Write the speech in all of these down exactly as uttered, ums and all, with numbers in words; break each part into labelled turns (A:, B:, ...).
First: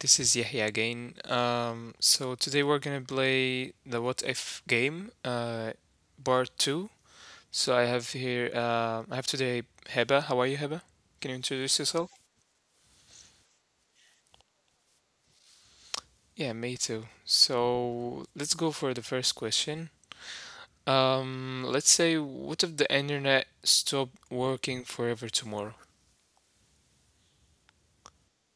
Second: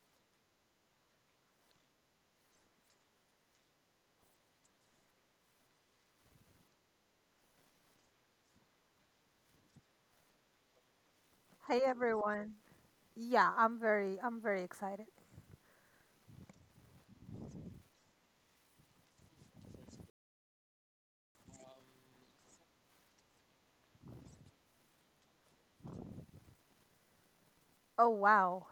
A: This is Yahya again. Um, so today we're gonna play the What If game, uh, part two. So I have here, uh, I have today Heba. How are you, Heba? Can you
B: Hey
A: introduce yourself?
B: everyone. Yeah, I'm very I'm very excited.
A: Yeah, me too. So let's go for the first question. Um, let's say, what if the internet stopped working forever tomorrow?
B: Oh wow.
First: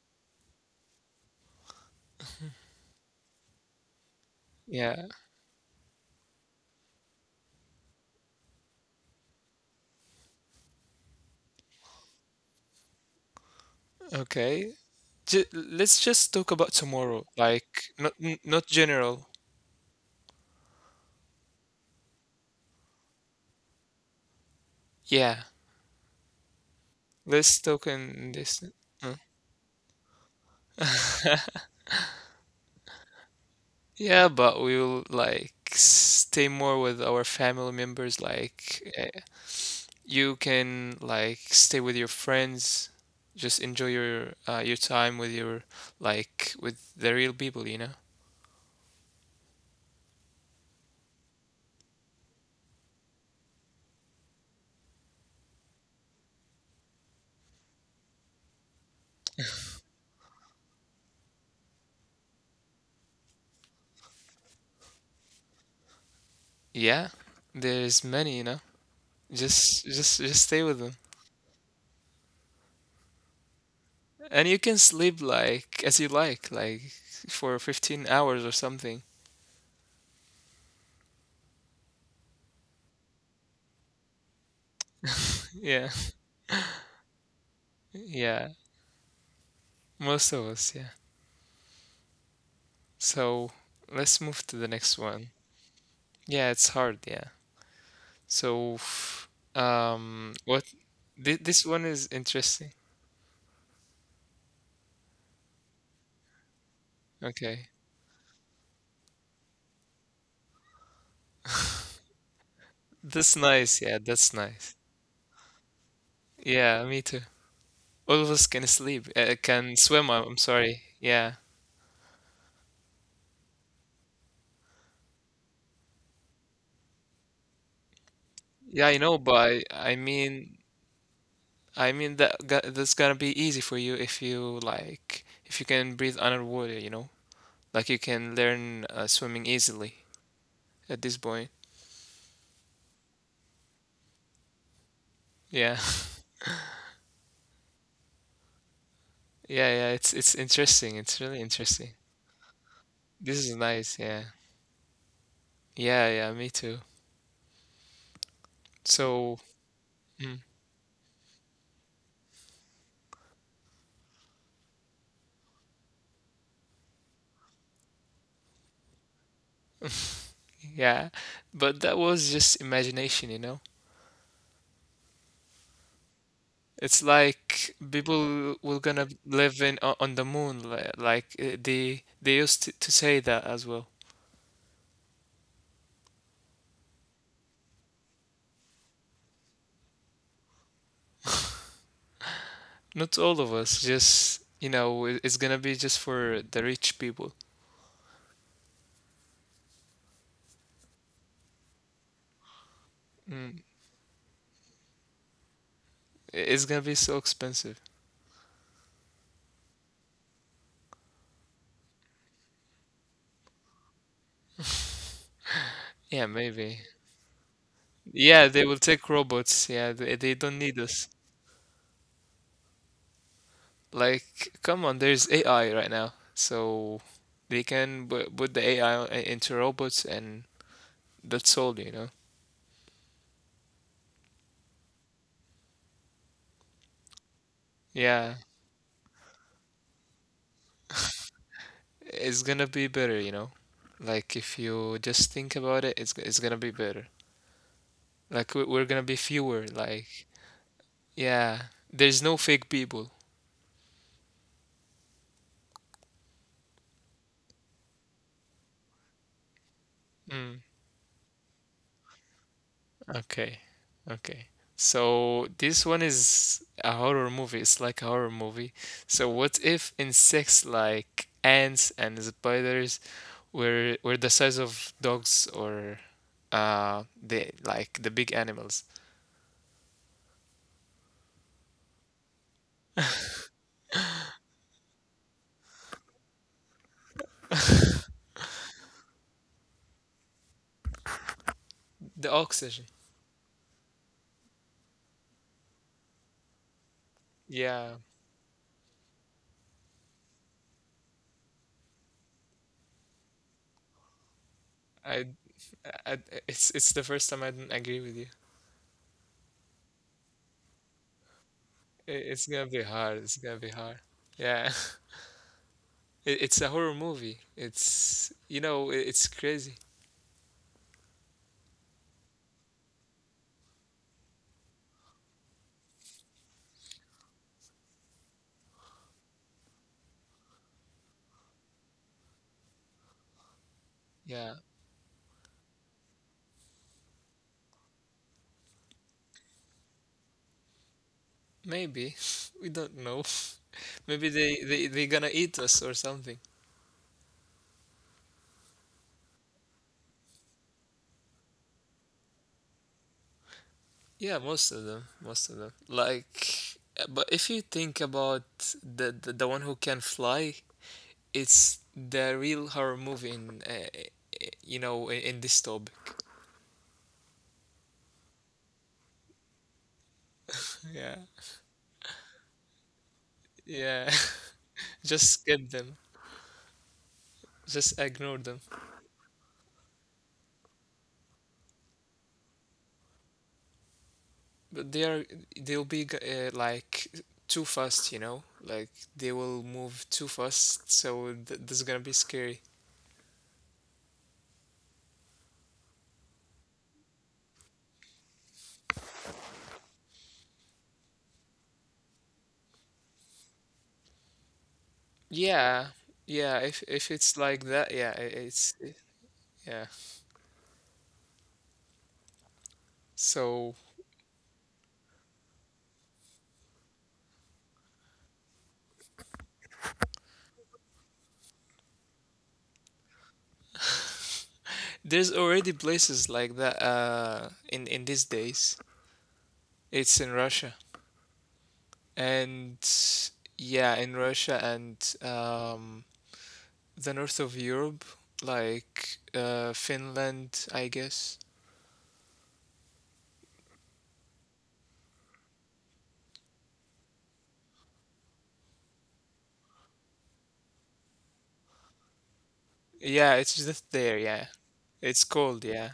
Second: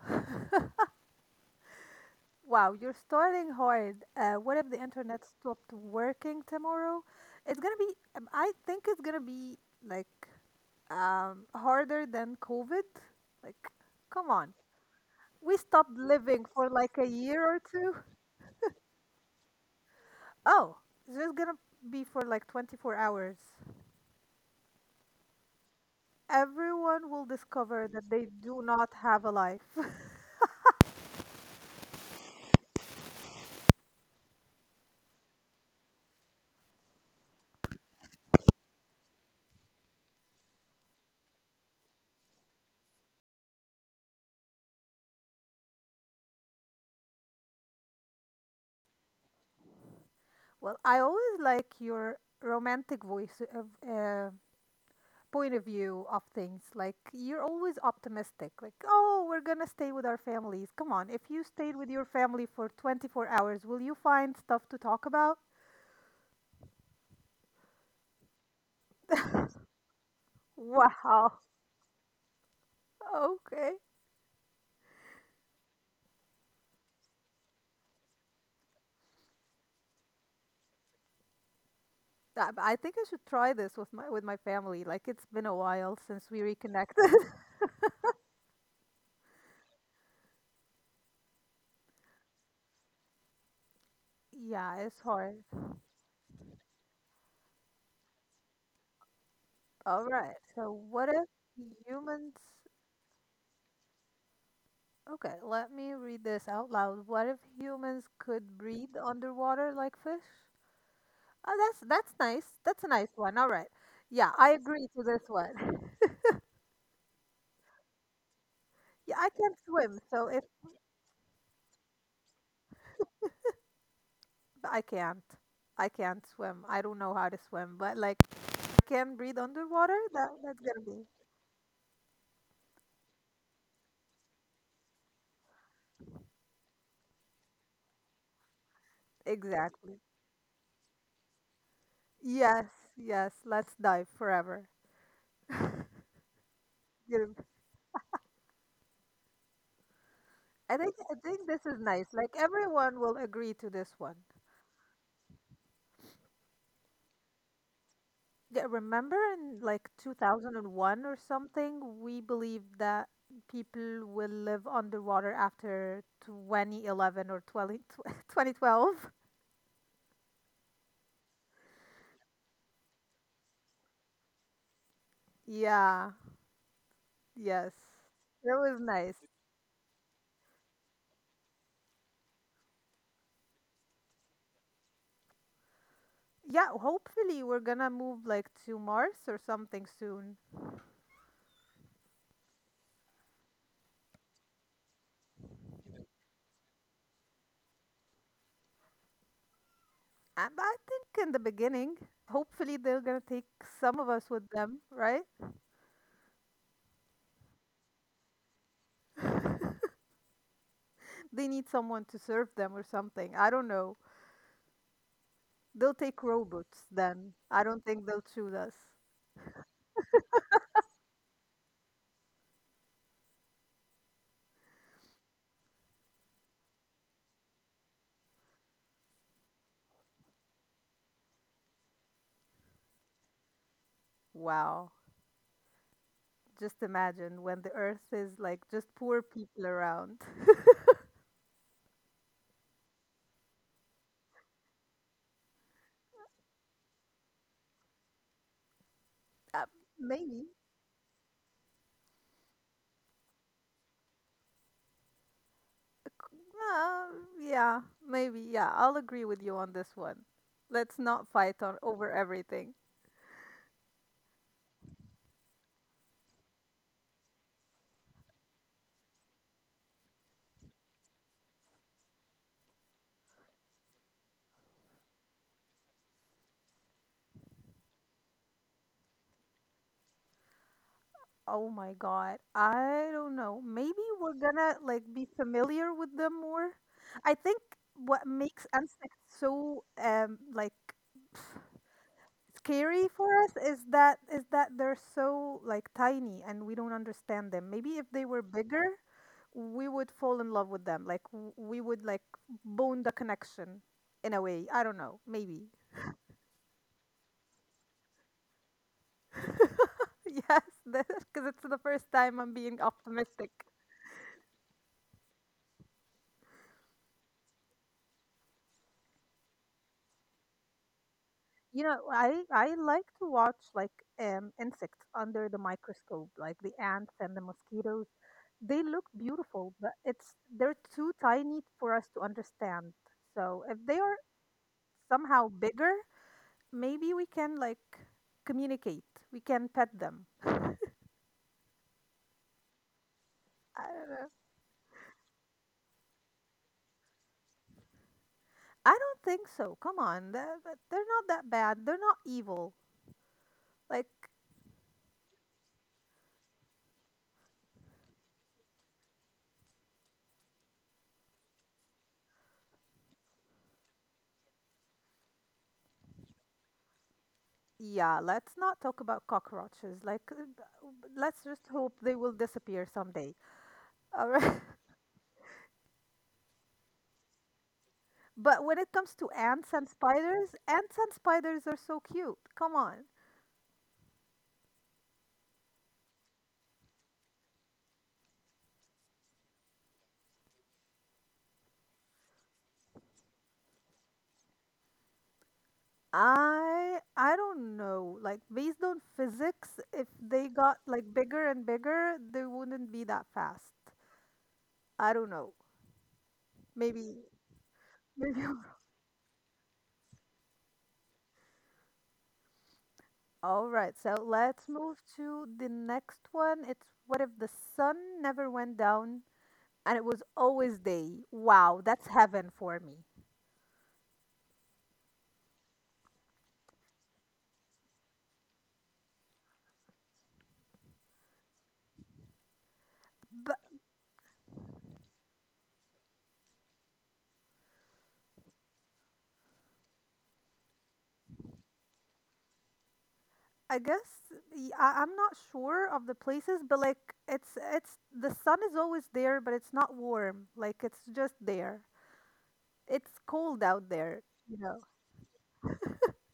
B: Wow, you're starting hard. Uh, what if the
A: Yeah,
B: internet stopped working tomorrow? It's gonna be, um, I think it's gonna be, like, um harder than COVID. Like, come on.
A: okay. Ju-
B: We stopped
A: let's just
B: living
A: talk
B: for
A: about
B: like a
A: tomorrow,
B: year or two.
A: like not n- not general.
B: Oh, it's just gonna be for like twenty-four hours.
A: Yeah.
B: Everyone will
A: Let's
B: discover
A: talk
B: that they
A: in
B: do
A: this.
B: not have a
A: uh,
B: life.
A: Yeah, but we will like stay more with our family members. Like uh, you can like stay with your friends, just enjoy your uh, your time with your like with the real people, you know?
B: Well, I always like your romantic voice of, uh, point of view of things. Like, you're always optimistic. Like, oh, we're gonna stay with our families. Come on, if you stayed with your family for twenty-four hours, will you find stuff to talk about?
A: Yeah, there's many, you know. Just just
B: Wow.
A: just stay with them.
B: Okay.
A: And you can sleep like as you like, like for fifteen hours or something.
B: I I think I should try this with my with my family. Like, it's been a while since we
A: Yeah.
B: reconnected.
A: Yeah. Most of us, yeah. So
B: Yeah, it's
A: let's
B: hard.
A: move to the next one. Yeah, it's hard, yeah. So,
B: All right. So what if
A: um, what
B: humans
A: thi- this one is interesting.
B: Okay, let me read this out loud. What if humans could
A: Okay.
B: breathe underwater like fish? Oh, that's that's nice. That's a nice one. All right.
A: That's
B: Yeah, I
A: nice. Yeah,
B: agree to
A: that's
B: this
A: nice.
B: one.
A: Yeah, me too. All of
B: Yeah,
A: us
B: I
A: can
B: can't
A: sleep,
B: swim,
A: uh,
B: so if
A: can swim. I'm I'm sorry. Yeah.
B: I can't, I can't swim. I don't know how to swim, but like I can breathe
A: Yeah, I
B: underwater.
A: know, but
B: That that's
A: I, I
B: gonna be
A: mean, I mean that go- that's gonna be easy for you if you like, if you can breathe underwater, you know? Like you can learn uh,
B: exactly.
A: swimming easily at this point.
B: Yes, yes. Let's dive forever.
A: Yeah.
B: Going
A: Yeah, yeah,
B: I
A: it's
B: think I
A: it's
B: think this
A: interesting.
B: is
A: It's
B: nice.
A: really
B: Like,
A: interesting.
B: everyone will agree to this one.
A: This is nice, yeah. Yeah, yeah, me too.
B: Yeah, remember in like
A: So,
B: two thousand one or
A: mm,
B: something, we believed that people will live underwater after twenty eleven or twenty twenty twelve.
A: yeah, but that was just imagination, you know?
B: Yeah,
A: It's
B: yes.
A: like
B: That was nice.
A: people were gonna live in o- on the moon, li- like uh, they they used to, to say that as well.
B: Yeah, hopefully we're gonna move like to Mars or something soon.
A: Not all of us, just you know, it- it's gonna be just for the rich people.
B: And I think in the beginning, hopefully they're gonna take some of us
A: Mm,
B: with them, right?
A: It's gonna be so expensive.
B: They need someone to serve them or something. I don't know. They'll take robots then.
A: Yeah,
B: I don't think
A: maybe.
B: they'll choose us.
A: Yeah, they will take robots. Yeah, they, they don't need us. Like, come on, there's A I right now. So they can bu- put the A I into robots and that's all, you know?
B: Wow. Just imagine when the earth is like just poor
A: Yeah,
B: people around.
A: it's gonna be better, you know? Like, if you just think about it, it's, it's gonna be better. Like, we-
B: Uh,
A: we're gonna be
B: maybe.
A: fewer. Like, yeah, there's no fake people.
B: c- Uh, yeah, maybe. Yeah, I'll agree with you on this one. Let's not
A: Mm.
B: fight on over everything.
A: Okay. Okay. So this one is a horror movie. It's like a horror movie. So what if insects like ants and spiders were were the size of dogs or uh the like the big animals?
B: Oh my God. I don't know. Maybe we're gonna like be familiar with them more. I think what makes Ansek so, um like,
A: The
B: scary for us
A: oxygen.
B: is that is that they're so like tiny and we don't understand them. Maybe if they were
A: Yeah.
B: bigger, we would fall in love with them. Like, w- we would like bone the connection in a way. I don't know. Maybe.
A: I, I it's it's the first time I didn't agree with you.
B: Yes, because it's the first time I'm being
A: I- It's gonna
B: optimistic.
A: be hard. It's gonna be hard. Yeah. It, it's a horror movie. It's you know, it, it's crazy.
B: You know, I I like to watch like, um insects under the microscope, like the ants and the mosquitoes. They look beautiful, but it's they're too tiny for us to understand. So if they are
A: Yeah.
B: somehow bigger, maybe we can like communicate. We can pet them.
A: Maybe. We don't
B: I
A: know.
B: don't know.
A: Maybe they they they gonna eat us or something.
B: I don't think so. Come on. They're, they're not that bad. They're not evil. Like,
A: Yeah, most of them, most of them. Like, uh, but if you think about the the, the one who can fly, it's the real horror movie in uh, uh, you know in, in this topic.
B: yeah, let's not talk about cockroaches. Like, uh, let's just hope they will
A: Yeah,
B: disappear someday. All right.
A: yeah. Just skip them.
B: But when it
A: Just
B: comes to
A: ignore
B: ants
A: them.
B: and spiders, ants and spiders are so cute. Come on.
A: But they are they'll be g- uh, like too fast, you know. Like they will move too fast, so th- this is gonna be scary.
B: I I don't know. Like, based on physics, if they got like bigger and bigger, they wouldn't be that fast. I don't know.
A: Yeah,
B: Maybe
A: yeah. If if
B: maybe
A: it's
B: I'm wrong.
A: like that, yeah, i- it's i- yeah.
B: All right, so let's
A: So
B: move to the next one. It's what if the sun never went down and it was always day? Wow, that's heaven for me.
A: there's already places like that uh in in these days. It's in Russia. And
B: But
A: yeah, in Russia and um the north of Europe, like uh Finland, I guess.
B: I guess y- I am not sure of the places, but like it's it's the sun is always there, but it's not warm. Like, it's just there. It's cold
A: Yeah,
B: out
A: it's
B: there,
A: just
B: you
A: there,
B: know.
A: yeah. It's cold, yeah.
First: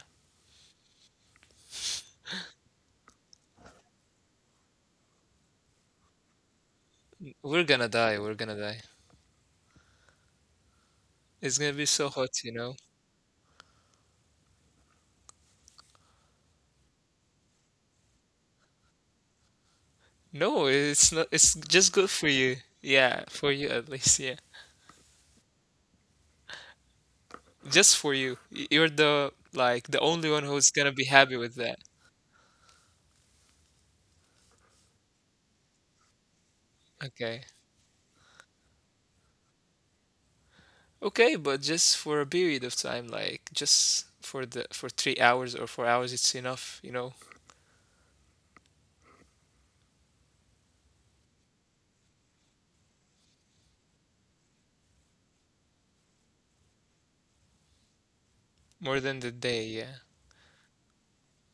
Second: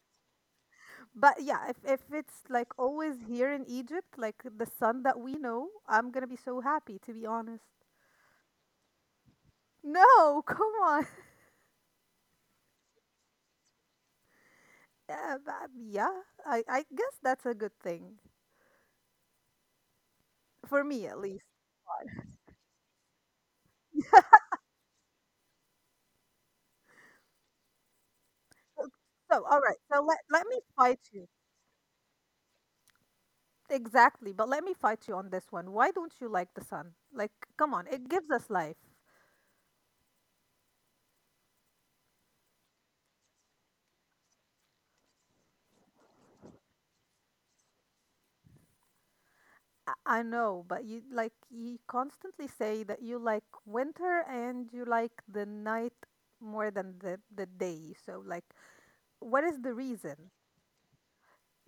B: But yeah, if if it's like always here in Egypt, like the sun that we know, I'm gonna be so happy to
A: We're
B: be
A: gonna die,
B: honest.
A: we're gonna die.
B: No,
A: It's
B: come
A: gonna be
B: on.
A: so hot, you know.
B: Yeah, but- yeah, I I guess that's a good thing
A: No,
B: for
A: it's
B: me
A: not.
B: at
A: It's
B: least.
A: just good for you. Yeah, for you at least. Yeah. Just for you. Y- You're the
B: So, all right.
A: like the
B: So let
A: only one
B: let me
A: who's gonna be
B: fight
A: happy
B: you.
A: with that.
B: Exactly, but let me fight you on this one. Why don't you like the sun?
A: Okay.
B: Like, come on, it gives us life.
A: Okay, but just for a period of time, like just for the for three hours or four hours, it's enough, you know,
B: I know, but you like you constantly say that you like winter and you like the night more than the the day. So like,
A: more than the
B: what is the
A: day. Yeah,
B: reason?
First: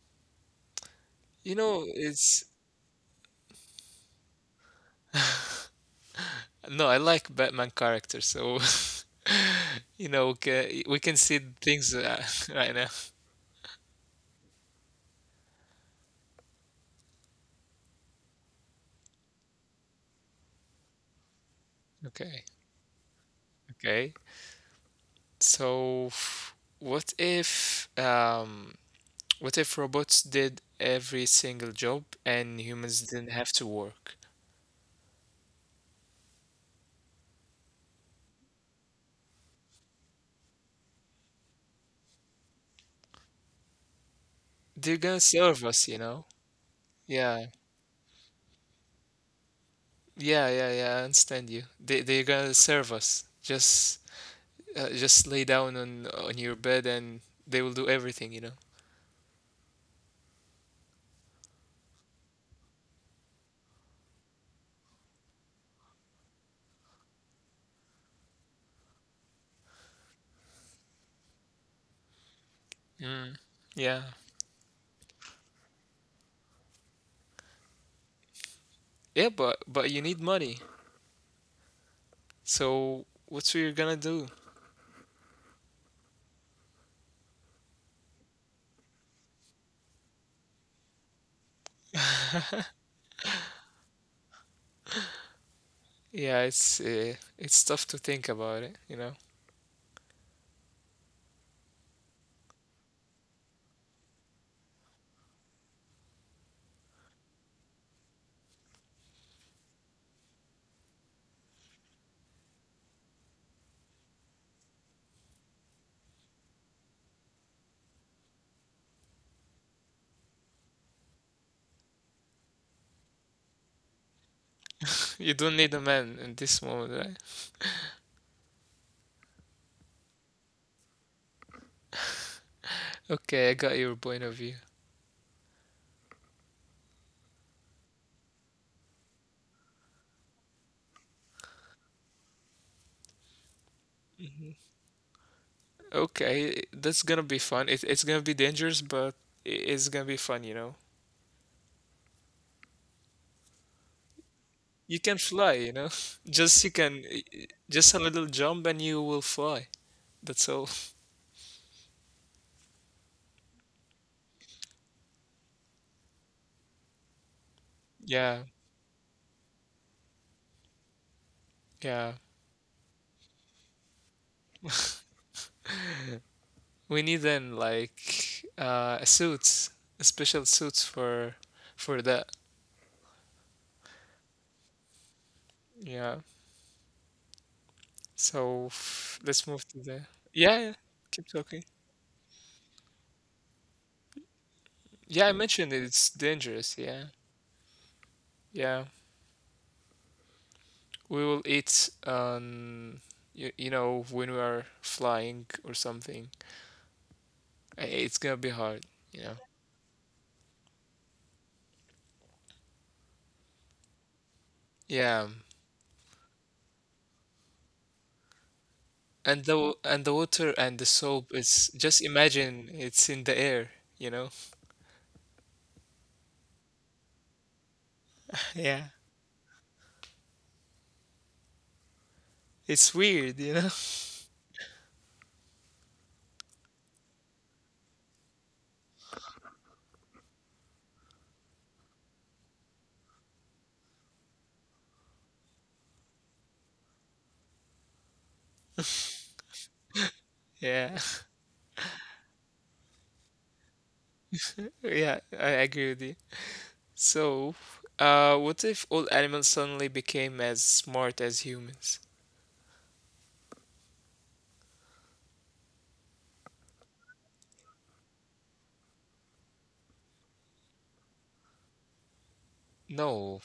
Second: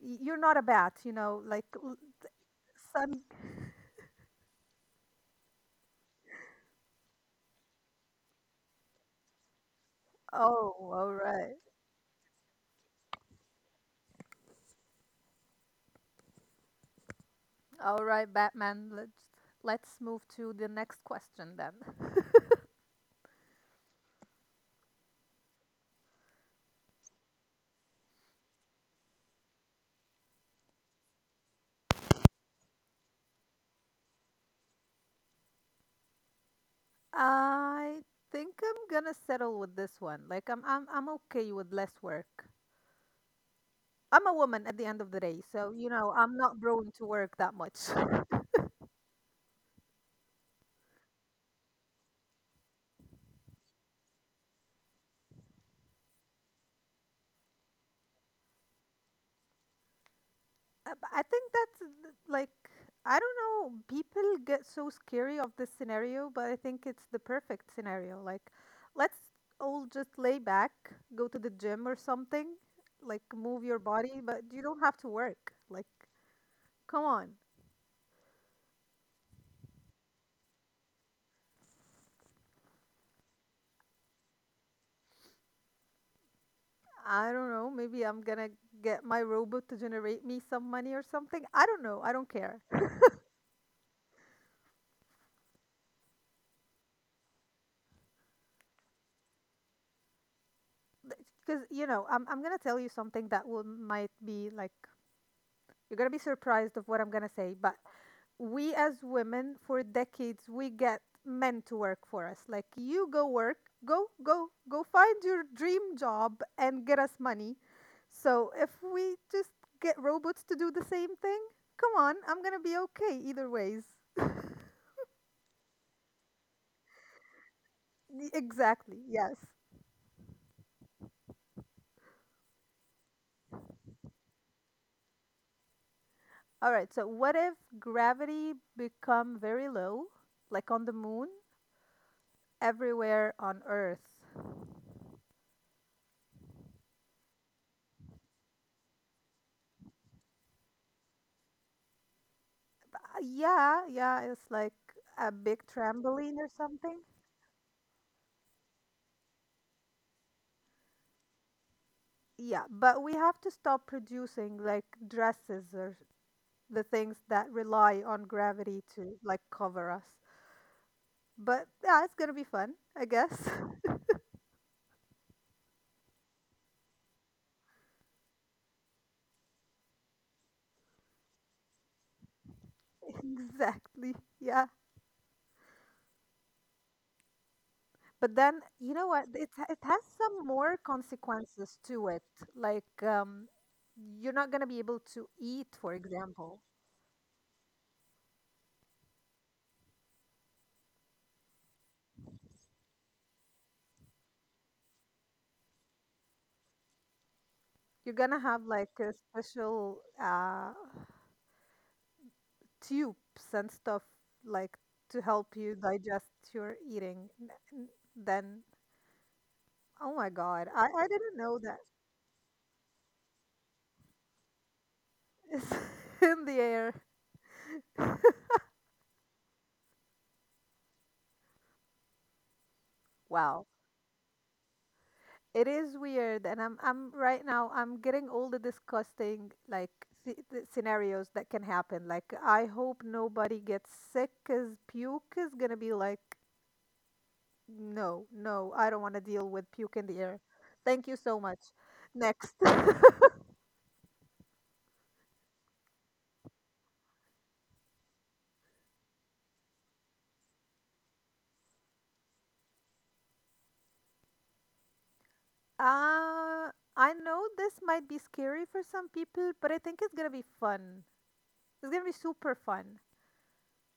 B: Y- You're not a bat, you know,
A: you
B: like
A: know,
B: l-
A: it's
B: sun.
A: no, I like Batman character, so you know, we can,
B: Oh,
A: we
B: all
A: can see
B: right.
A: things uh, right now.
B: All right, Batman. Let's let's move to the next question then.
A: Okay, okay. So, f- what if um, what if robots did every single job and humans didn't have to work?
B: I think I'm gonna settle with this one. Like, I'm I'm I'm okay with less work. I'm a woman at the end of
A: They're
B: the day,
A: gonna
B: so you
A: serve us,
B: know,
A: you
B: I'm
A: know?
B: not prone to work that
A: Yeah.
B: much.
A: Yeah, yeah, yeah, I understand you. They they're gonna serve us. Just uh, just lay down on on your bed and they will do everything, you know?
B: Uh, but I think that's, uh, like, I don't know. People get so scary of this scenario, but I think it's the perfect scenario. Like, let's all just lay back, go to the gym or something, like
A: Mm.
B: move your body,
A: Yeah.
B: but you don't have to work. Like, come on.
A: Yeah, but but you need money. So what's we're gonna do?
B: I don't know. Maybe I'm gonna get my robot to generate me some money or something. I don't know. I don't care.
A: Yeah, it's uh, it's tough to think about it, you know.
B: Because you know, I'm I'm gonna tell you something that will might be like you're gonna be surprised of what I'm gonna say, but we as women for decades we get men to work for us like you go work go go go find your dream job and get us money so if we just get robots to do the same thing come on I'm gonna be okay either ways.
A: You don't need a man in this moment, right?
B: Y- exactly, yes.
A: Okay, I got your point of view.
B: All right, so what if gravity become very low, like on the moon, everywhere on earth?
A: Okay, that's gonna be fun. It, it's gonna be dangerous, but i- it's gonna be fun, you know.
B: Uh, yeah yeah it's like a
A: You can
B: big
A: fly, you know.
B: trampoline or
A: Just
B: something.
A: you can eh, just a little jump and you will fly. That's all.
B: Yeah, but we have to stop producing like dresses or the things that rely on
A: Yeah,
B: gravity to like cover us. But yeah, it's gonna be
A: yeah.
B: fun, I guess.
A: We need then like uh a suits, a special suits for for that.
B: Exactly. Yeah.
A: Yeah.
B: But then
A: So
B: you know what?
A: f-
B: It
A: let's
B: it
A: move to
B: has
A: the
B: some more
A: yeah. yeah. Keep
B: consequences
A: talking.
B: to it. Like, um, you're not gonna be able to
A: Yeah, I
B: eat, for
A: mentioned it. It's
B: example.
A: dangerous. Yeah, yeah. We will eat um you, you know when we are flying or something. I-
B: You're gonna
A: It's gonna
B: have
A: be
B: like
A: hard.
B: a
A: You know.
B: special uh tubes and stuff like to help
A: Yeah.
B: you digest your eating n- n- then
A: And the
B: oh
A: w-
B: my
A: and the
B: god,
A: water
B: i, I
A: and the
B: didn't know
A: soap
B: that
A: is just imagine it's in the air, you know?
B: is in the air.
A: Yeah. It's
B: Wow,
A: weird, you know?
B: it is weird and i'm i'm right now I'm getting all the disgusting like sce- the scenarios that can happen. Like, I hope nobody gets sick because puke is gonna be like, no no, I don't want to deal with puke in the air. Thank you so
A: Yeah.
B: much. Next.
A: Yeah, I agree with you. So, uh, what if all animals suddenly became as smart as humans?
B: Uh, I know this might be scary for some people, but I think it's gonna be fun. It's gonna be super fun.
A: No,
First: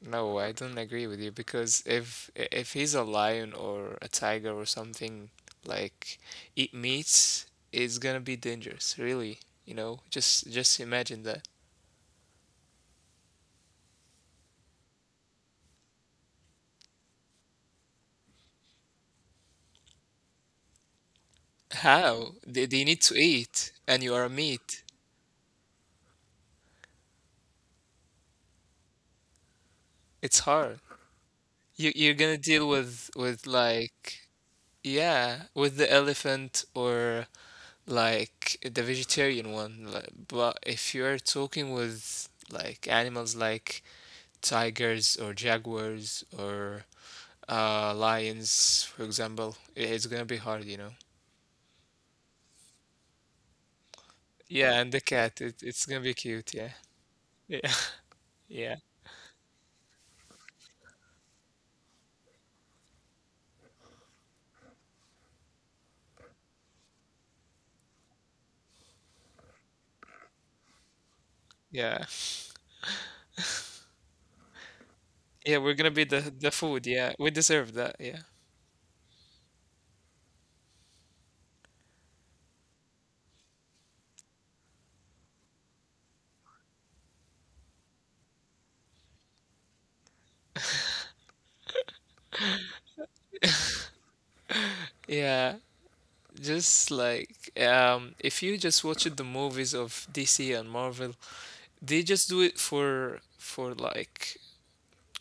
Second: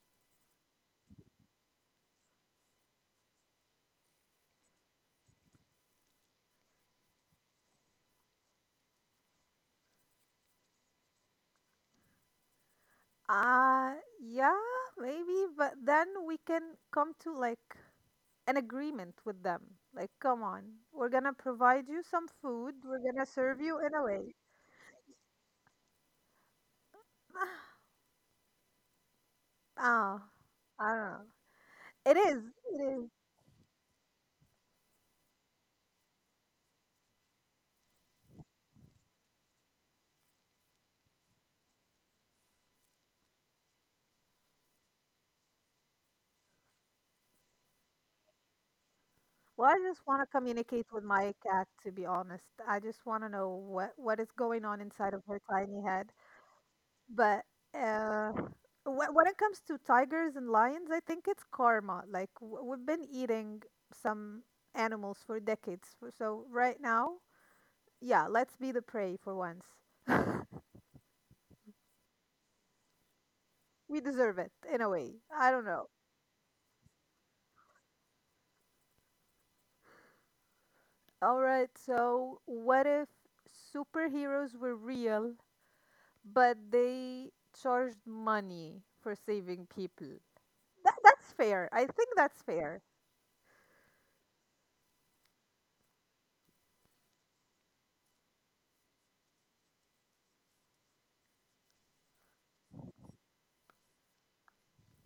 A: no, I don't agree with you because if if he's a lion or a tiger or something like eat meats, it's gonna be dangerous, really. You know, just just imagine that.
B: Uh, yeah, maybe, but then we can come to like an agreement with them. Like, come on, we're gonna provide you some food,
A: How?
B: we're gonna
A: They, they
B: serve
A: need to
B: you in a way.
A: eat, and you are a meat.
B: Oh,
A: It's
B: I
A: hard.
B: don't know.
A: You
B: It
A: you're
B: is.
A: gonna deal
B: It is.
A: with with like yeah, with the elephant or like the vegetarian one. Like, But if you're talking with like animals like tigers or jaguars or uh lions, for example,
B: Well, I
A: i-
B: just
A: it's
B: want to
A: gonna be hard, you
B: communicate
A: know.
B: with my cat, to be honest. I just want to know what what is going on
A: Yeah, and the
B: inside of her
A: cat, it,
B: tiny
A: it's gonna
B: head.
A: be cute, yeah.
B: But
A: Yeah.
B: uh,
A: Yeah.
B: wh- when it comes to tigers and lions, I think it's karma. Like, w- we've been eating some animals for decades. f- So right now, yeah, let's be the prey for once.
A: Yeah.
B: We deserve it in a way.
A: Yeah,
B: I don't
A: we're gonna
B: know.
A: be the the food, yeah. We deserve that, yeah.
B: All right, so what if superheroes were real, but they charged money for saving people? That that's fair. I think that's fair.
A: Yeah, just like um, if you just watch the movies of D C and Marvel, they just do it for for like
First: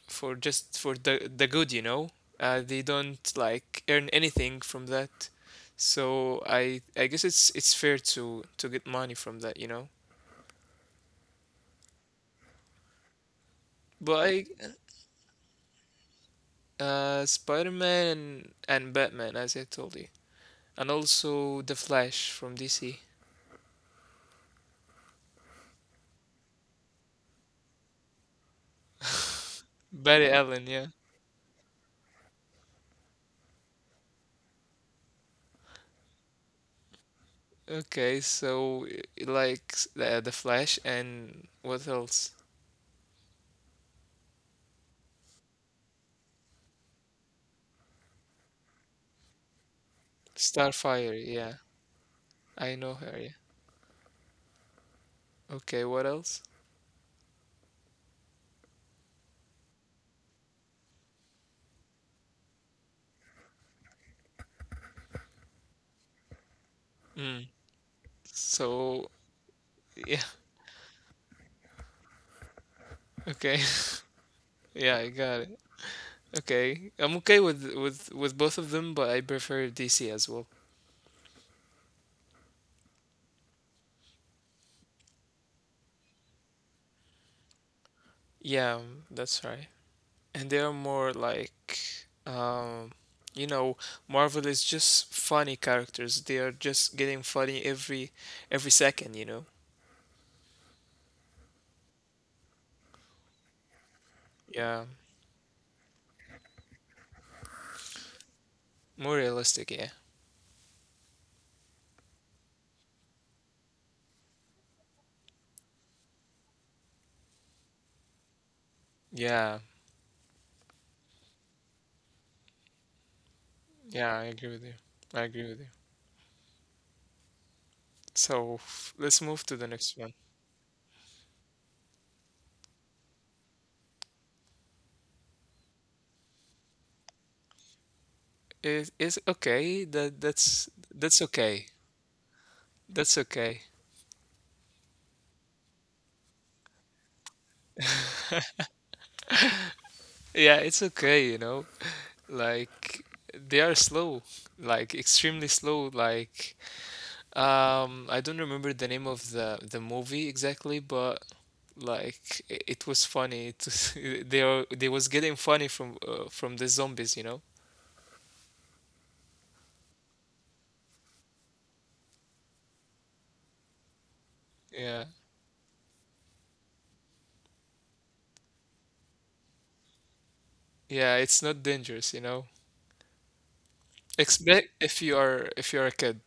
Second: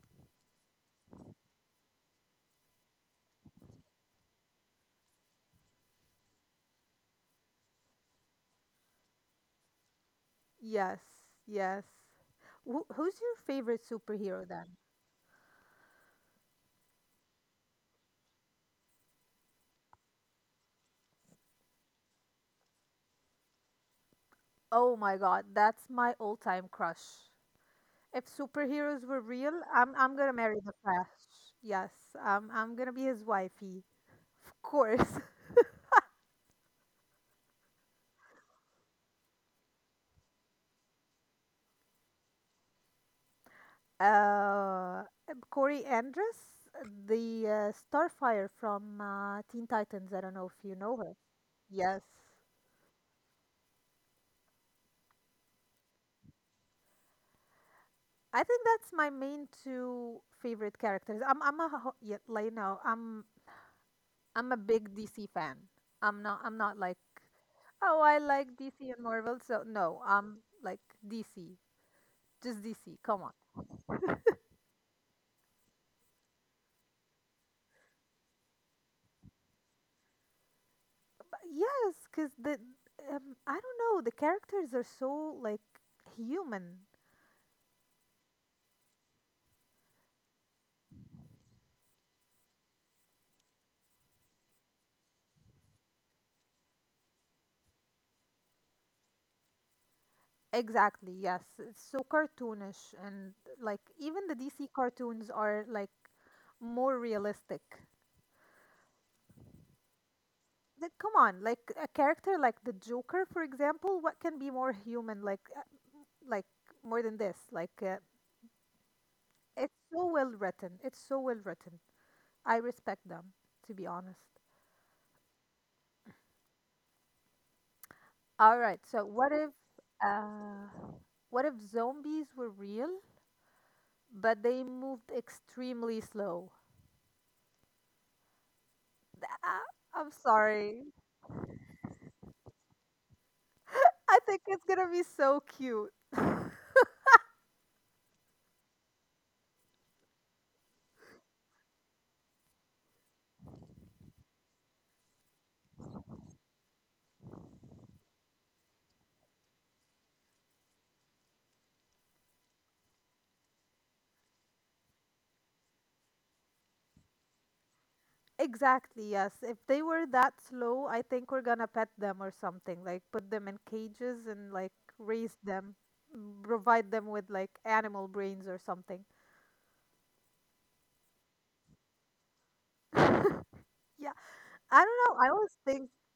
A: for just for the the good, you know. Uh, they don't like earn anything from that, so I I guess it's it's fair to to get money from that, you know.
B: Yes, yes. Wh- who's your favorite
A: But I
B: superhero then?
A: uh, Spider-Man and, and Batman, as I told you, and also the Flash from D C,
B: Oh my god, that's my all-time crush. If superheroes were real, I'm I'm
A: Barry
B: gonna marry
A: Allen,
B: the
A: yeah.
B: Flash. Yes, I'm I'm gonna be his wifey, of course.
A: Okay, so i- i- like s- uh, the Flash and what else?
B: Uh, um, Corey Andrus, the uh, Starfire from uh, Teen Titans. I don't know if you know
A: Starfire,
B: her.
A: yeah.
B: Yes,
A: I know her, yeah. Okay, what else?
B: I think that's my main two favorite characters. I'm I'm a ho- yeah, Like, now, I'm I'm a big D C fan. I'm not I'm not like,
A: Mm.
B: oh, I like
A: So
B: D C and Marvel, so
A: yeah,
B: no, I'm like D C. Just D C.
A: okay.
B: Come on.
A: Yeah, I got it. Okay. I'm okay with with with both of them, but I prefer D C as well.
B: But because the, um, I don't know, the characters are so like human.
A: Yeah, um, that's right. And they are more like um you know, Marvel is just funny characters. They are just getting funny every every second, you know.
B: Exactly. Yes. It's so cartoonish and like even the D C
A: Yeah,
B: cartoons are like more realistic.
A: more realistic, yeah.
B: Like, come on, like a character like the Joker, for example, what can be more human like, uh, like more than this? Like, uh,
A: Yeah,
B: it's so well written. It's so well written. I respect them, to be
A: yeah, I
B: honest.
A: agree with you. I agree with you. So
B: All right,
A: f-
B: so
A: let's
B: what
A: move
B: if,
A: to the next one.
B: uh what if zombies were real, but they moved extremely slow?
A: It is
B: Th-
A: okay.
B: ah,
A: That
B: I'm
A: that's
B: sorry.
A: that's okay. That's okay.
B: I think it's gonna be so cute.
A: Yeah, it's okay, you know. Like they are slow, like extremely slow. Like um, I don't remember the name of the the movie exactly, but like i- it was funny. To, they are they was getting funny from uh, from the zombies, you know.
B: Exactly, yes. If they were that slow, I think we're gonna pet them or something, like put them in cages and like
A: Yeah,
B: raise them, m- provide them with like animal brains or something.
A: yeah, it's not dangerous, you know.
B: Yeah,
A: Expect
B: I
A: if
B: don't
A: you
B: know. I
A: are
B: always
A: if you're a
B: think
A: kid.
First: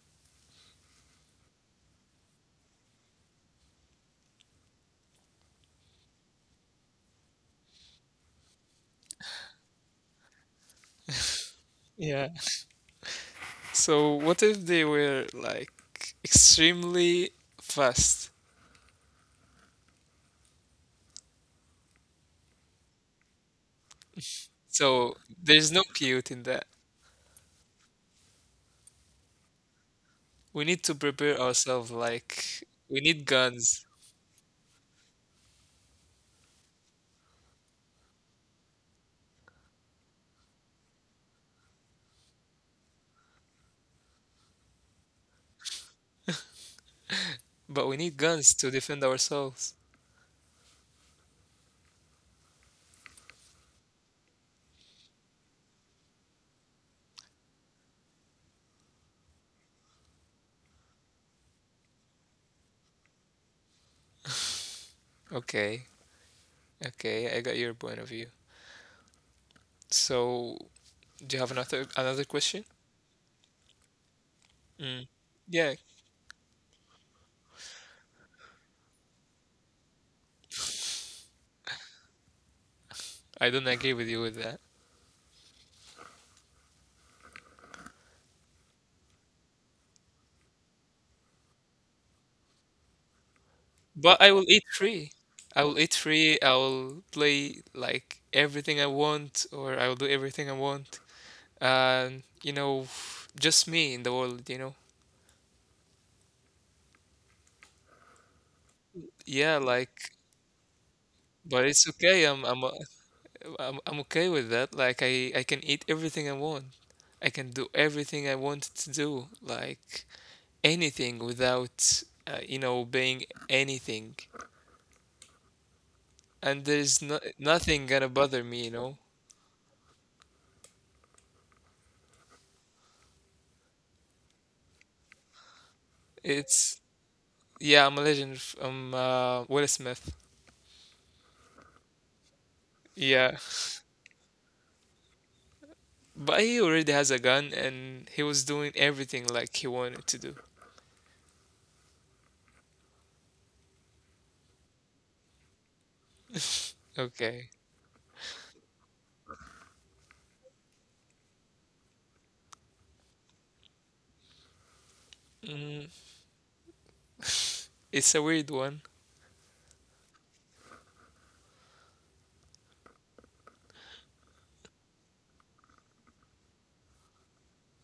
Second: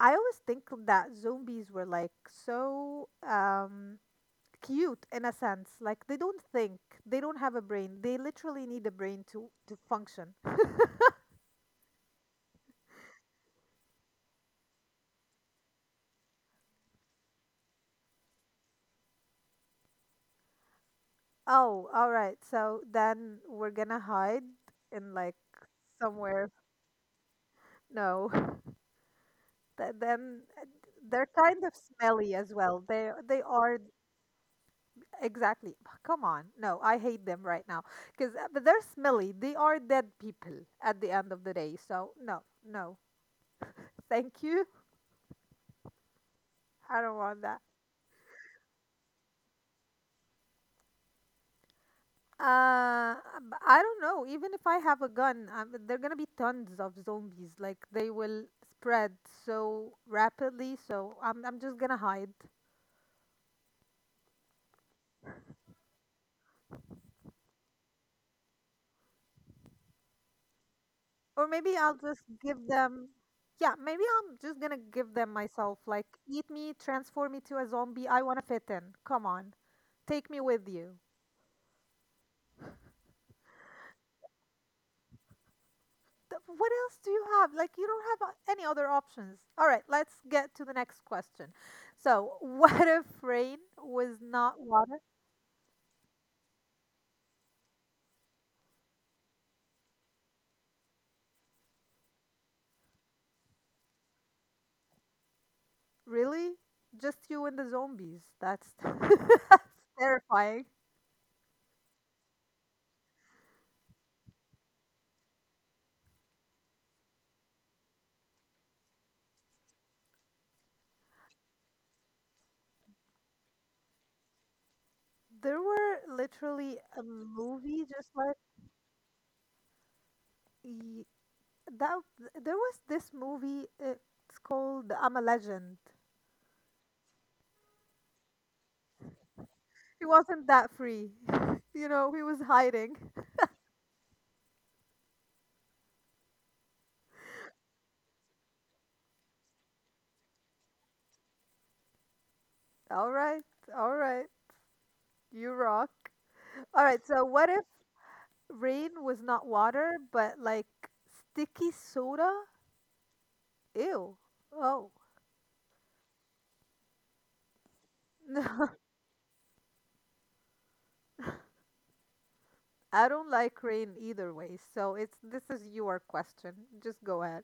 B: I always think that zombies were like so, um cute in a sense. Like, they don't think, they don't have a brain. They literally need a brain to to function.
A: Yeah. So what if they were like extremely fast?
B: Oh, all right. So then we're gonna hide in like
A: So there's no
B: somewhere.
A: cute in that.
B: No. Th- Then
A: We
B: uh,
A: need to
B: they're
A: prepare
B: kind of
A: ourselves
B: smelly as
A: like
B: well.
A: we
B: They
A: need
B: they are
A: guns,
B: exactly. Come on. No, I hate them right now because but they're smelly. They are dead people at the end of the day. So no, no. Thank you. I don't want that.
A: but we need guns to defend ourselves.
B: Uh, b- I don't know. Even if I have a gun, um, there are gonna be tons of zombies. Like they will spread so rapidly. So I'm I'm just gonna hide,
A: Okay. Okay, I got your point of view. So do you
B: or
A: have
B: maybe
A: another
B: I'll just
A: another
B: give
A: question?
B: them. Yeah, maybe I'm just gonna
A: Mm.
B: give them
A: Yeah,
B: myself. Like eat me, transform me to a zombie. I wanna fit in. Come on, take me with you.
A: I don't agree with you with that.
B: Th- what else do you have? Like, you don't have uh, any other options. All right, let's get to the next question. So, what if rain
A: But
B: was
A: I will eat
B: not
A: free.
B: water?
A: I will eat free. I will play like everything I want, or I will do everything I want. And you know, just me in the world, you know.
B: Really? Just you and the zombies. That's,
A: Yeah,
B: that's
A: like,
B: terrifying.
A: but it's okay. I'm I'm uh, I'm, I'm okay with that. Like, I I can eat everything I want. I can do everything I want to do, like anything without uh, you know obeying anything.
B: There were
A: And there's no
B: literally a
A: nothing gonna
B: movie
A: bother
B: just
A: me, you
B: like
A: know.
B: y- that. There was this movie, it's called I'm a Legend.
A: It's Yeah, I'm a legend. f- Um, uh, Will Smith.
B: He wasn't that free. You know, he was hiding.
A: Yeah, but he already has a gun, and he was doing everything like he wanted to do.
B: All right, all right, you rock. All right, so what
A: Okay.
B: if rain was not water, but like sticky soda? Ew. Oh.
A: Mm, it's a weird one.
B: No, I don't like rain either way. So it's this is your question. Just go ahead.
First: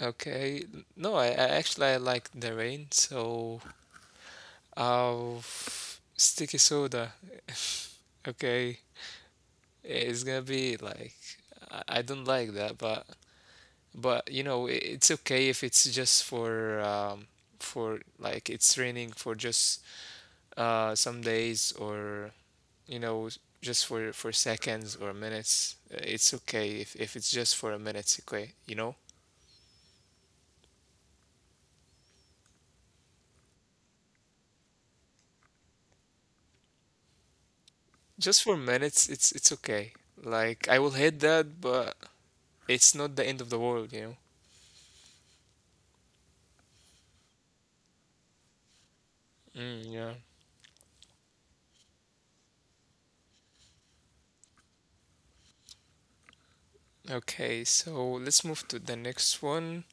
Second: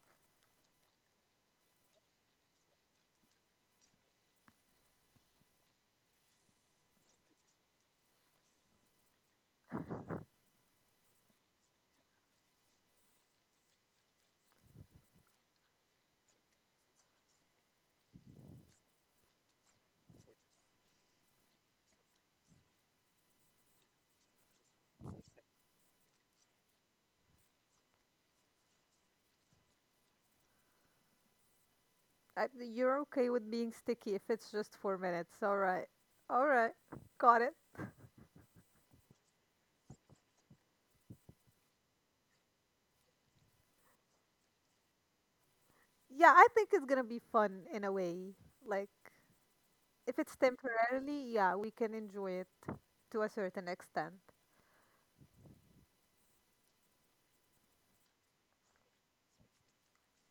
A: Okay. No, I, I actually I like the rain, so I'll sticky soda. Okay. It's gonna be like I, I don't like that, but but you know i- it's okay if it's just for um for like it's raining for just uh, some days, or you know, just for for seconds or minutes. Uh, it's okay if, if it's just for a minute. It's okay, you know,
B: I, you're okay with being sticky if it's just four minutes. All right. All right. Got it.
A: just for minutes. It's it's okay. Like I will hit that, but it's not the end of the world, you know.
B: Yeah, I think it's gonna be fun in a way. Like if it's
A: Mm, yeah.
B: temporarily, yeah, we can enjoy it to a certain extent.
A: Okay, so let's move to the next one.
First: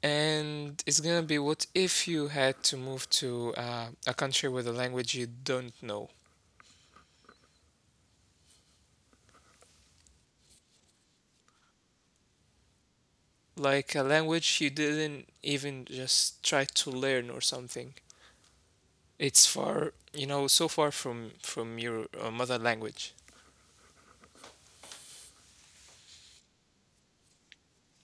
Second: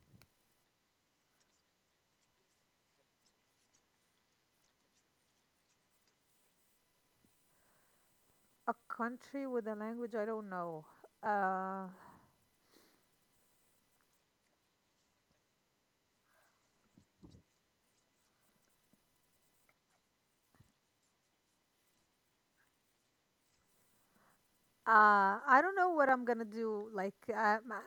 A: And it's gonna be, what if you had to move to uh, a country with a language you don't know,
B: A country with a language I don't know. Uh.
A: like a language you didn't even just try to learn or something. It's far, you know, so far from from your uh, mother language.
B: Uh, I don't know what I'm gonna do. Like, um, uh,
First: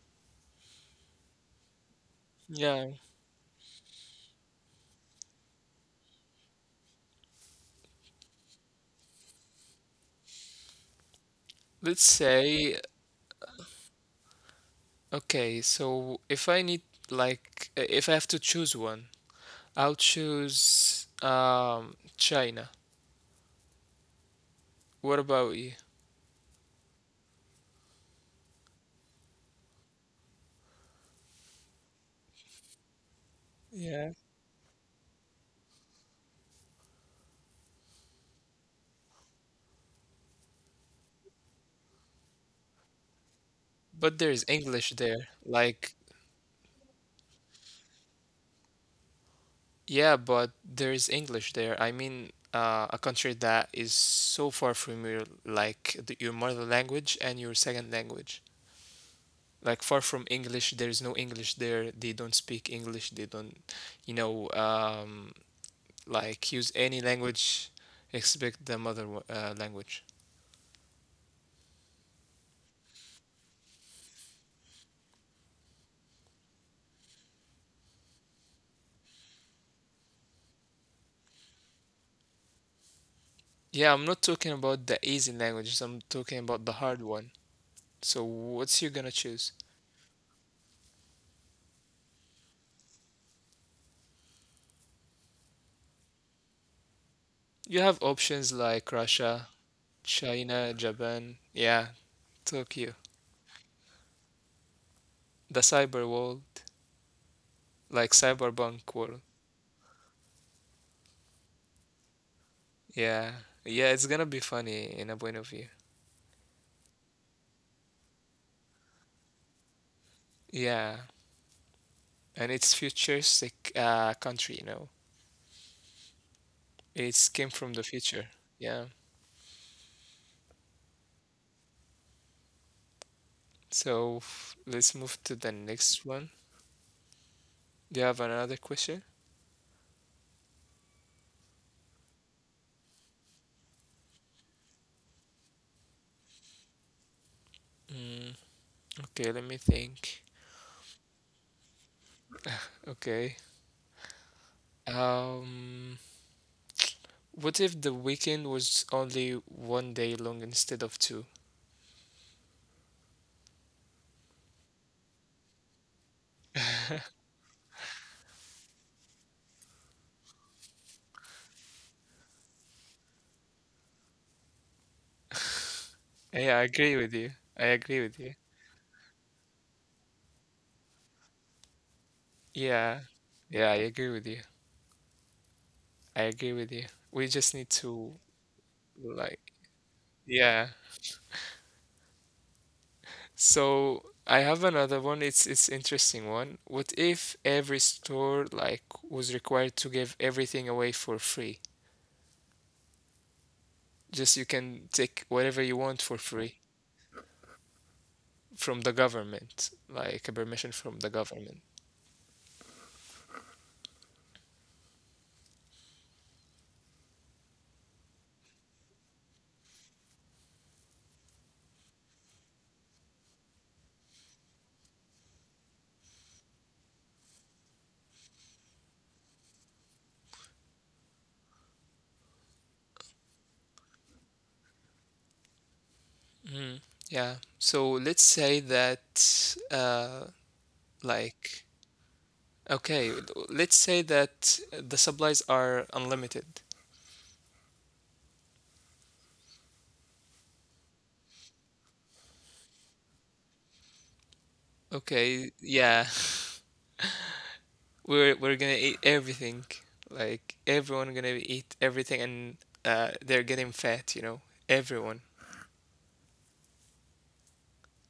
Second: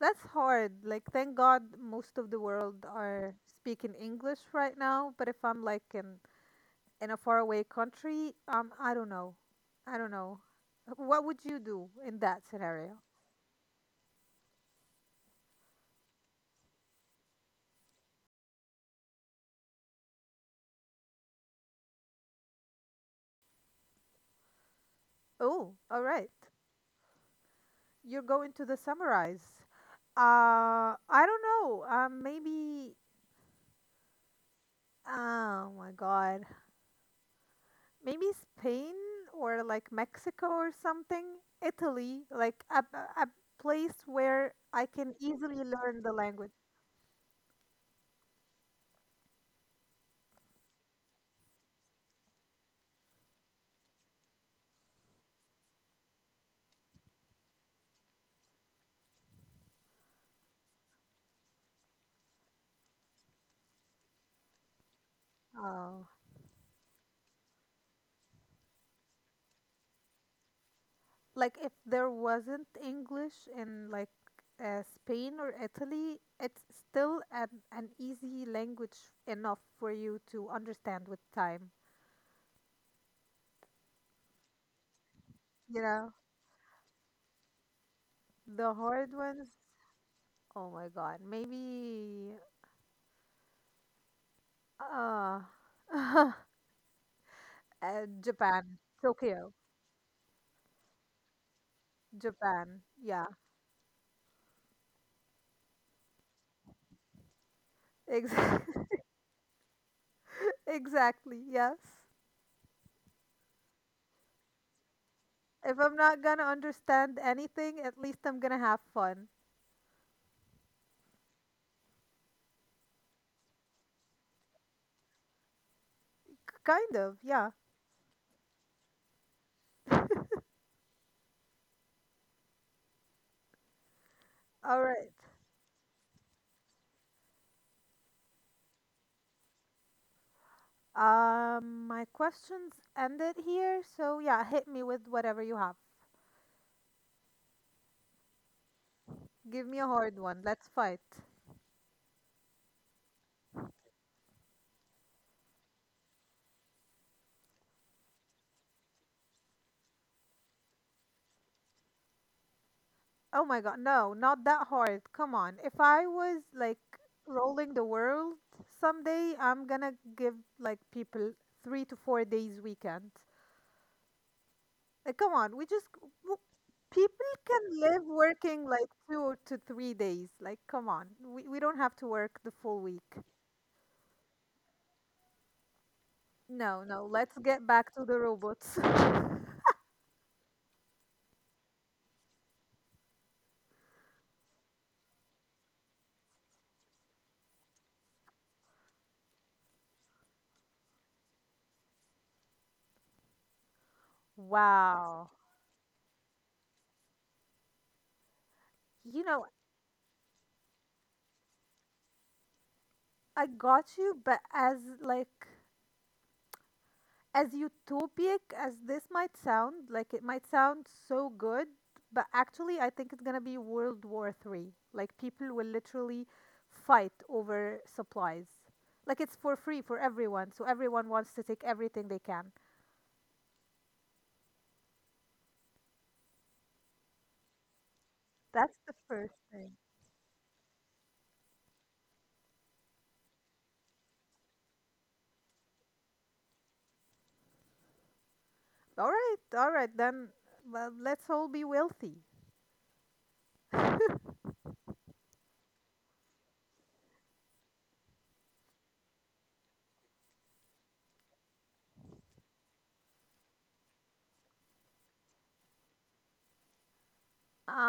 B: that's hard. Like, thank God most of the world
A: Yeah.
B: are speaking English right now. But if I'm like in in a faraway country, um, I don't know. I don't know. What would you do
A: Let's
B: in that
A: say,
B: scenario?
A: okay, so if I need, like, uh, if I have to choose one, I'll choose um China. What about
B: Oh,
A: you?
B: all right. You're going to the summarize. Uh, I don't know. Um, maybe.
A: Yeah.
B: Oh my God. Maybe Spain or like Mexico or something, Italy, like a, a place
A: But
B: where
A: there's
B: I
A: English
B: can
A: there.
B: easily learn the
A: Like,
B: language.
A: yeah, but there's English there. I mean, uh, a country that is so far from your, like the, your mother language and your second language. Like far from English. There is no English there. They don't speak English. They don't, you know, um,
B: Oh,
A: like, use any language except the mother uh, language.
B: like if there wasn't English in like uh, Spain or Italy, it's still an, an easy language enough for you to understand with time.
A: Yeah, I'm not talking about the easy
B: You
A: languages. I'm
B: know,
A: talking about the hard one. So
B: the
A: what's you
B: hard
A: gonna
B: ones,
A: choose?
B: oh my God, maybe uh,
A: You
B: uh
A: have options
B: Japan,
A: like
B: Tokyo,
A: Russia, China, Japan. Yeah,
B: Japan.
A: Tokyo,
B: Yeah.
A: the cyber world, like
B: Ex-
A: cyberpunk world.
B: exactly, yes.
A: Yeah, yeah, it's gonna be funny in a point of
B: If
A: view.
B: I'm not gonna understand anything, at least I'm gonna have fun.
A: Yeah, and it's futuristic uh, country, you know.
B: K- kind of, yeah.
A: It's came from the future. Yeah. So f-
B: All right.
A: let's move to the next one. Do you have another question?
B: Um, my questions ended here, so yeah, hit me with whatever you have.
A: Mm, okay, let
B: Give
A: me
B: me a hard
A: think.
B: one. Let's fight.
A: Okay. Um, what if the weekend was only one day long instead of two?
B: Oh my god, no, not that hard. Come on. If I was like rolling the world someday, I'm gonna give like people three to four days weekend. Like, come on, we just w-
A: Yeah, I agree with
B: people
A: you. I
B: can live
A: agree with you.
B: working like two to three days. Like, come on, we, we don't have to work the full
A: Yeah.
B: week.
A: Yeah, I agree with you. I
B: No,
A: agree with
B: no,
A: you.
B: let's
A: We
B: get
A: just
B: back to
A: need
B: the
A: to,
B: robots.
A: like, yeah. So I have another one. It's it's interesting one. What if every store, like, was required to give everything away for free? Just you can take whatever you
B: Wow.
A: want for free from the government, like a permission from the
B: You know,
A: government.
B: I got you, but as like as utopic as this might sound, like it might sound so good, but actually I think it's gonna be World War Three. Like people will literally fight over supplies. Like it's for free for everyone, so everyone wants to take everything they can.
A: Mm, yeah. So let's say that uh
B: That's the first thing.
A: like okay, let's say that the supplies are unlimited.
B: All right, all right, then well, let's all be wealthy.
A: Okay, yeah. We're we're gonna eat everything. Like everyone gonna eat everything, and uh, they're getting fat. You know, everyone.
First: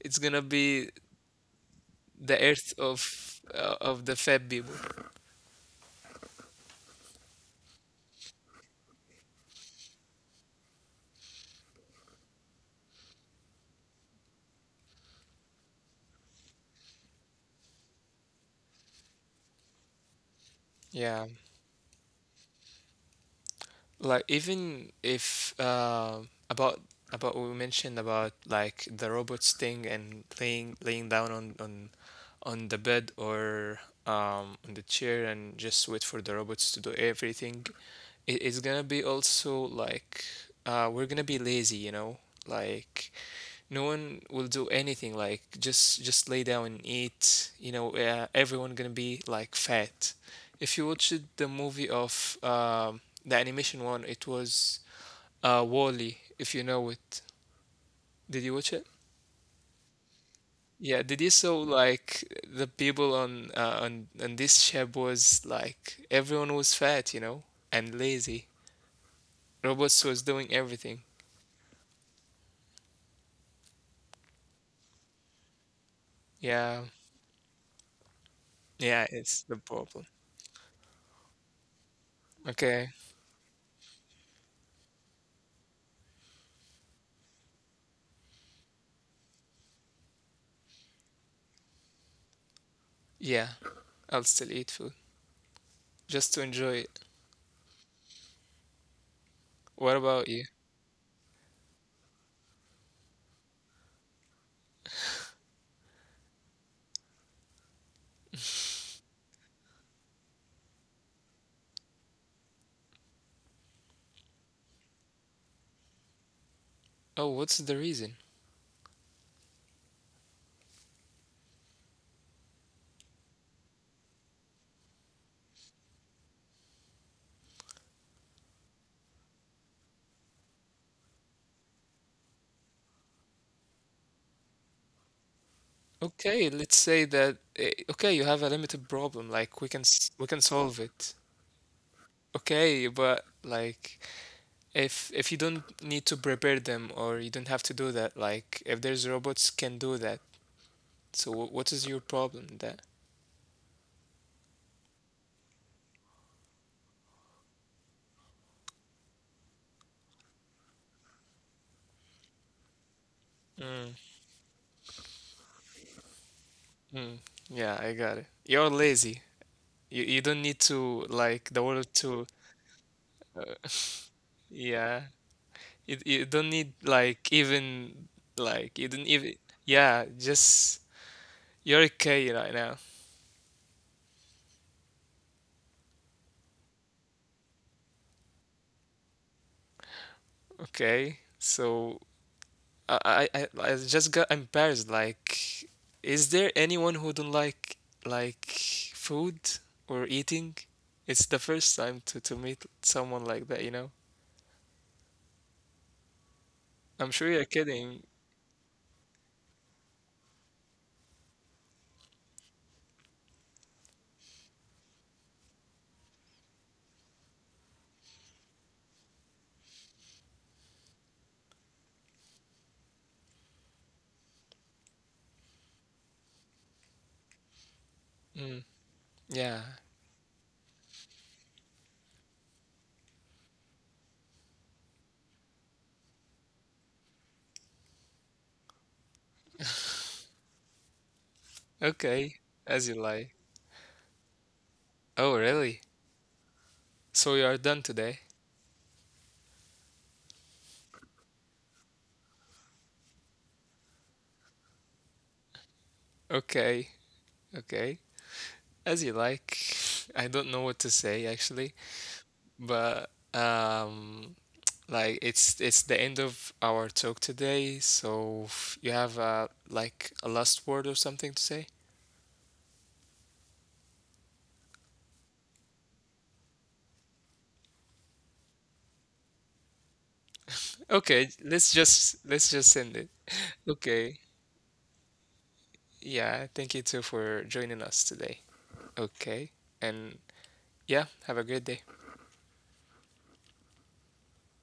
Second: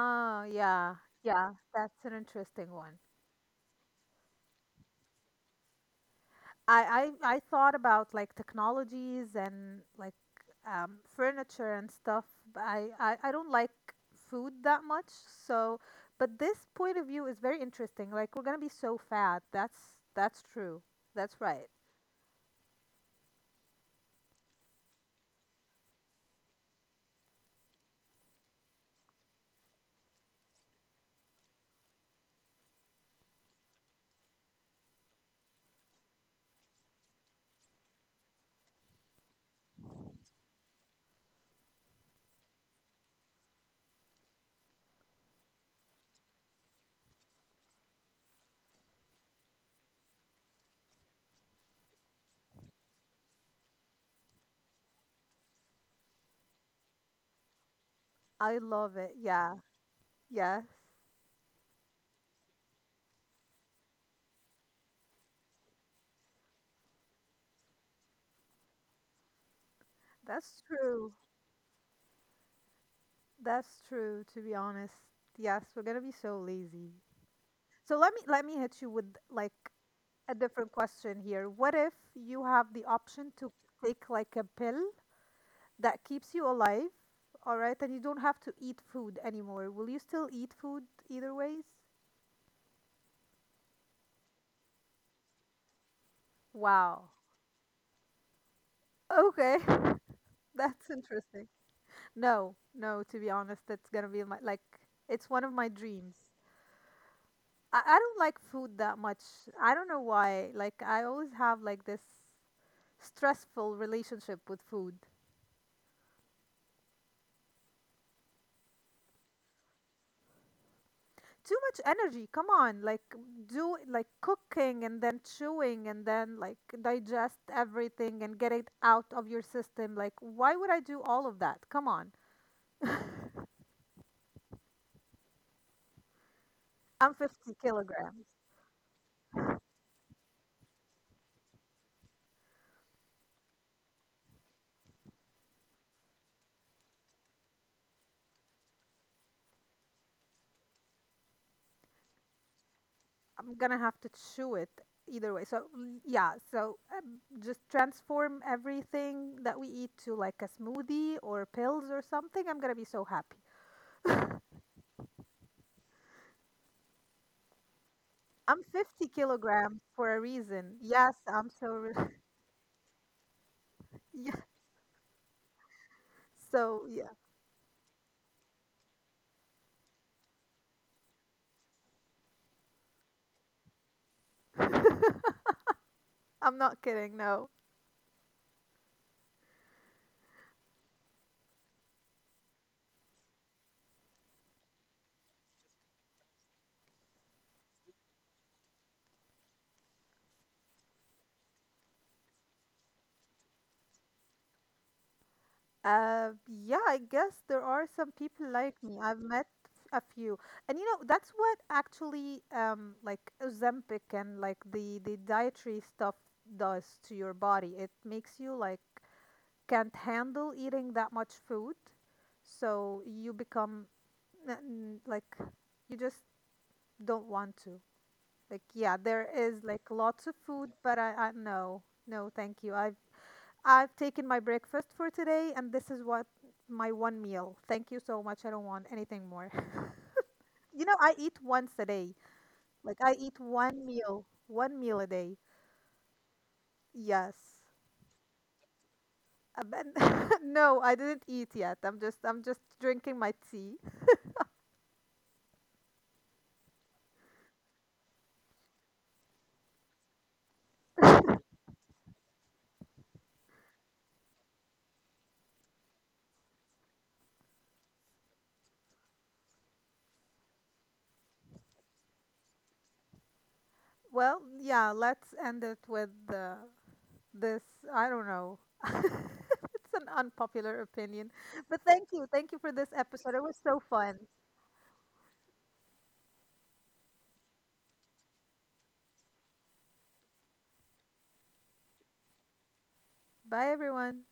A: It's gonna be
B: yeah, yeah, that's an
A: the
B: interesting
A: earth
B: one.
A: of uh, of the fat people.
B: I, I I thought about like technologies and like um, furniture and stuff. But I, I I don't like food that much, so but this point of view is very interesting. Like we're gonna be so fat. That's that's true. That's
A: Yeah.
B: right.
A: Like, even if uh, about about what we mentioned about like the robots thing, and laying laying down on on on the bed, or um on the chair, and just wait for the robots to do everything. It, it's gonna be also like, uh we're gonna be lazy, you know. Like, no one will do anything, like just just lay down and eat, you know. Uh, everyone gonna be like fat. If you watched the movie of um the animation one, it was uh, Wall-E, if you know it.
B: I
A: Did
B: love
A: you
B: it.
A: watch it?
B: Yeah. Yes.
A: Yeah, did you saw like the people on uh, on on this ship? Was like everyone was fat, you know, and lazy. Robots was
B: That's
A: doing
B: true.
A: everything.
B: That's true. To be honest, yes, we're gonna be so lazy.
A: Yeah,
B: So let me let me hit you with
A: yeah,
B: like
A: it's the
B: a
A: problem.
B: different question here. What if you have the
A: Okay,
B: option to take like a pill that keeps you alive, all right? And you don't have to eat food anymore. Will you still eat food either ways?
A: yeah, I'll still eat food just to enjoy
B: Wow.
A: it.
B: Okay.
A: What about you?
B: That's interesting. No, no, to be honest, that's gonna be my like it's one of my dreams. I, I don't like food that much. I don't know why. Like I always have like this stressful relationship with food.
A: Oh, what's the reason?
B: Too much energy. Come on, like do like cooking and then chewing and then like digest everything and get it out of your system. Like why would I do all of that? Come on.
A: Okay, let's say
B: I'm
A: that
B: fifty
A: eh, okay, you
B: kilograms.
A: have a limited problem. Like, we can s- we can solve it. Okay, but like, if if you don't need to prepare them, or you don't have to do that, like if there's robots can do that. So wh- what is your problem in that?
B: I'm gonna have to chew it either way. So mm, yeah, so um, just transform everything that we eat to like a smoothie or pills or something. I'm gonna be so
A: Mm,
B: happy.
A: mm. Yeah, I got it. You're lazy.
B: I'm fifty
A: You you don't
B: kilograms
A: need
B: for a
A: to,
B: reason.
A: like, the
B: Yes,
A: world
B: I'm
A: to
B: so. re-
A: uh,
B: Yeah,
A: yeah. You you don't need,
B: so
A: like,
B: yeah,
A: even like you don't even, yeah, just you're okay right now.
B: I'm not kidding. No.
A: Okay, so I, I, I I just got embarrassed. Like, is there anyone who don't like like food or eating? It's the first time to to meet someone like that, you know?
B: Uh, yeah, I
A: I'm sure
B: guess
A: you're
B: there are
A: kidding.
B: some people like me. I've met a few, and you know that's what actually um like Ozempic and like the the dietary stuff does to your body. It makes you like can't handle eating that much food, so you become n- like you just don't want to. Like
A: Mm,
B: yeah, there is
A: yeah.
B: like lots of food, but I I no no thank you. i I've taken my breakfast for today, and this is what my one meal. Thank you so much. I don't want anything more. You know, I eat once a day.
A: Okay, as
B: Like
A: you
B: I eat
A: like.
B: one meal, one meal a day.
A: Oh, really?
B: Yes.
A: So you are done today?
B: Uh, but no, I didn't eat yet. I'm just I'm just drinking my tea.
A: Okay, okay. As you like. I don't know what to say actually. But um, like it's it's the end of our talk today, so you have uh, like, a last word or something to say?
B: Well, yeah, let's end it with the this, I don't know. It's an unpopular
A: Okay,
B: opinion.
A: let's
B: But
A: just
B: thank
A: let's
B: you.
A: just
B: Thank you
A: end
B: for
A: it.
B: this episode. It was so
A: Okay.
B: fun.
A: Yeah, thank you too for joining us today. Okay. And yeah, have a great day.
B: Bye everyone.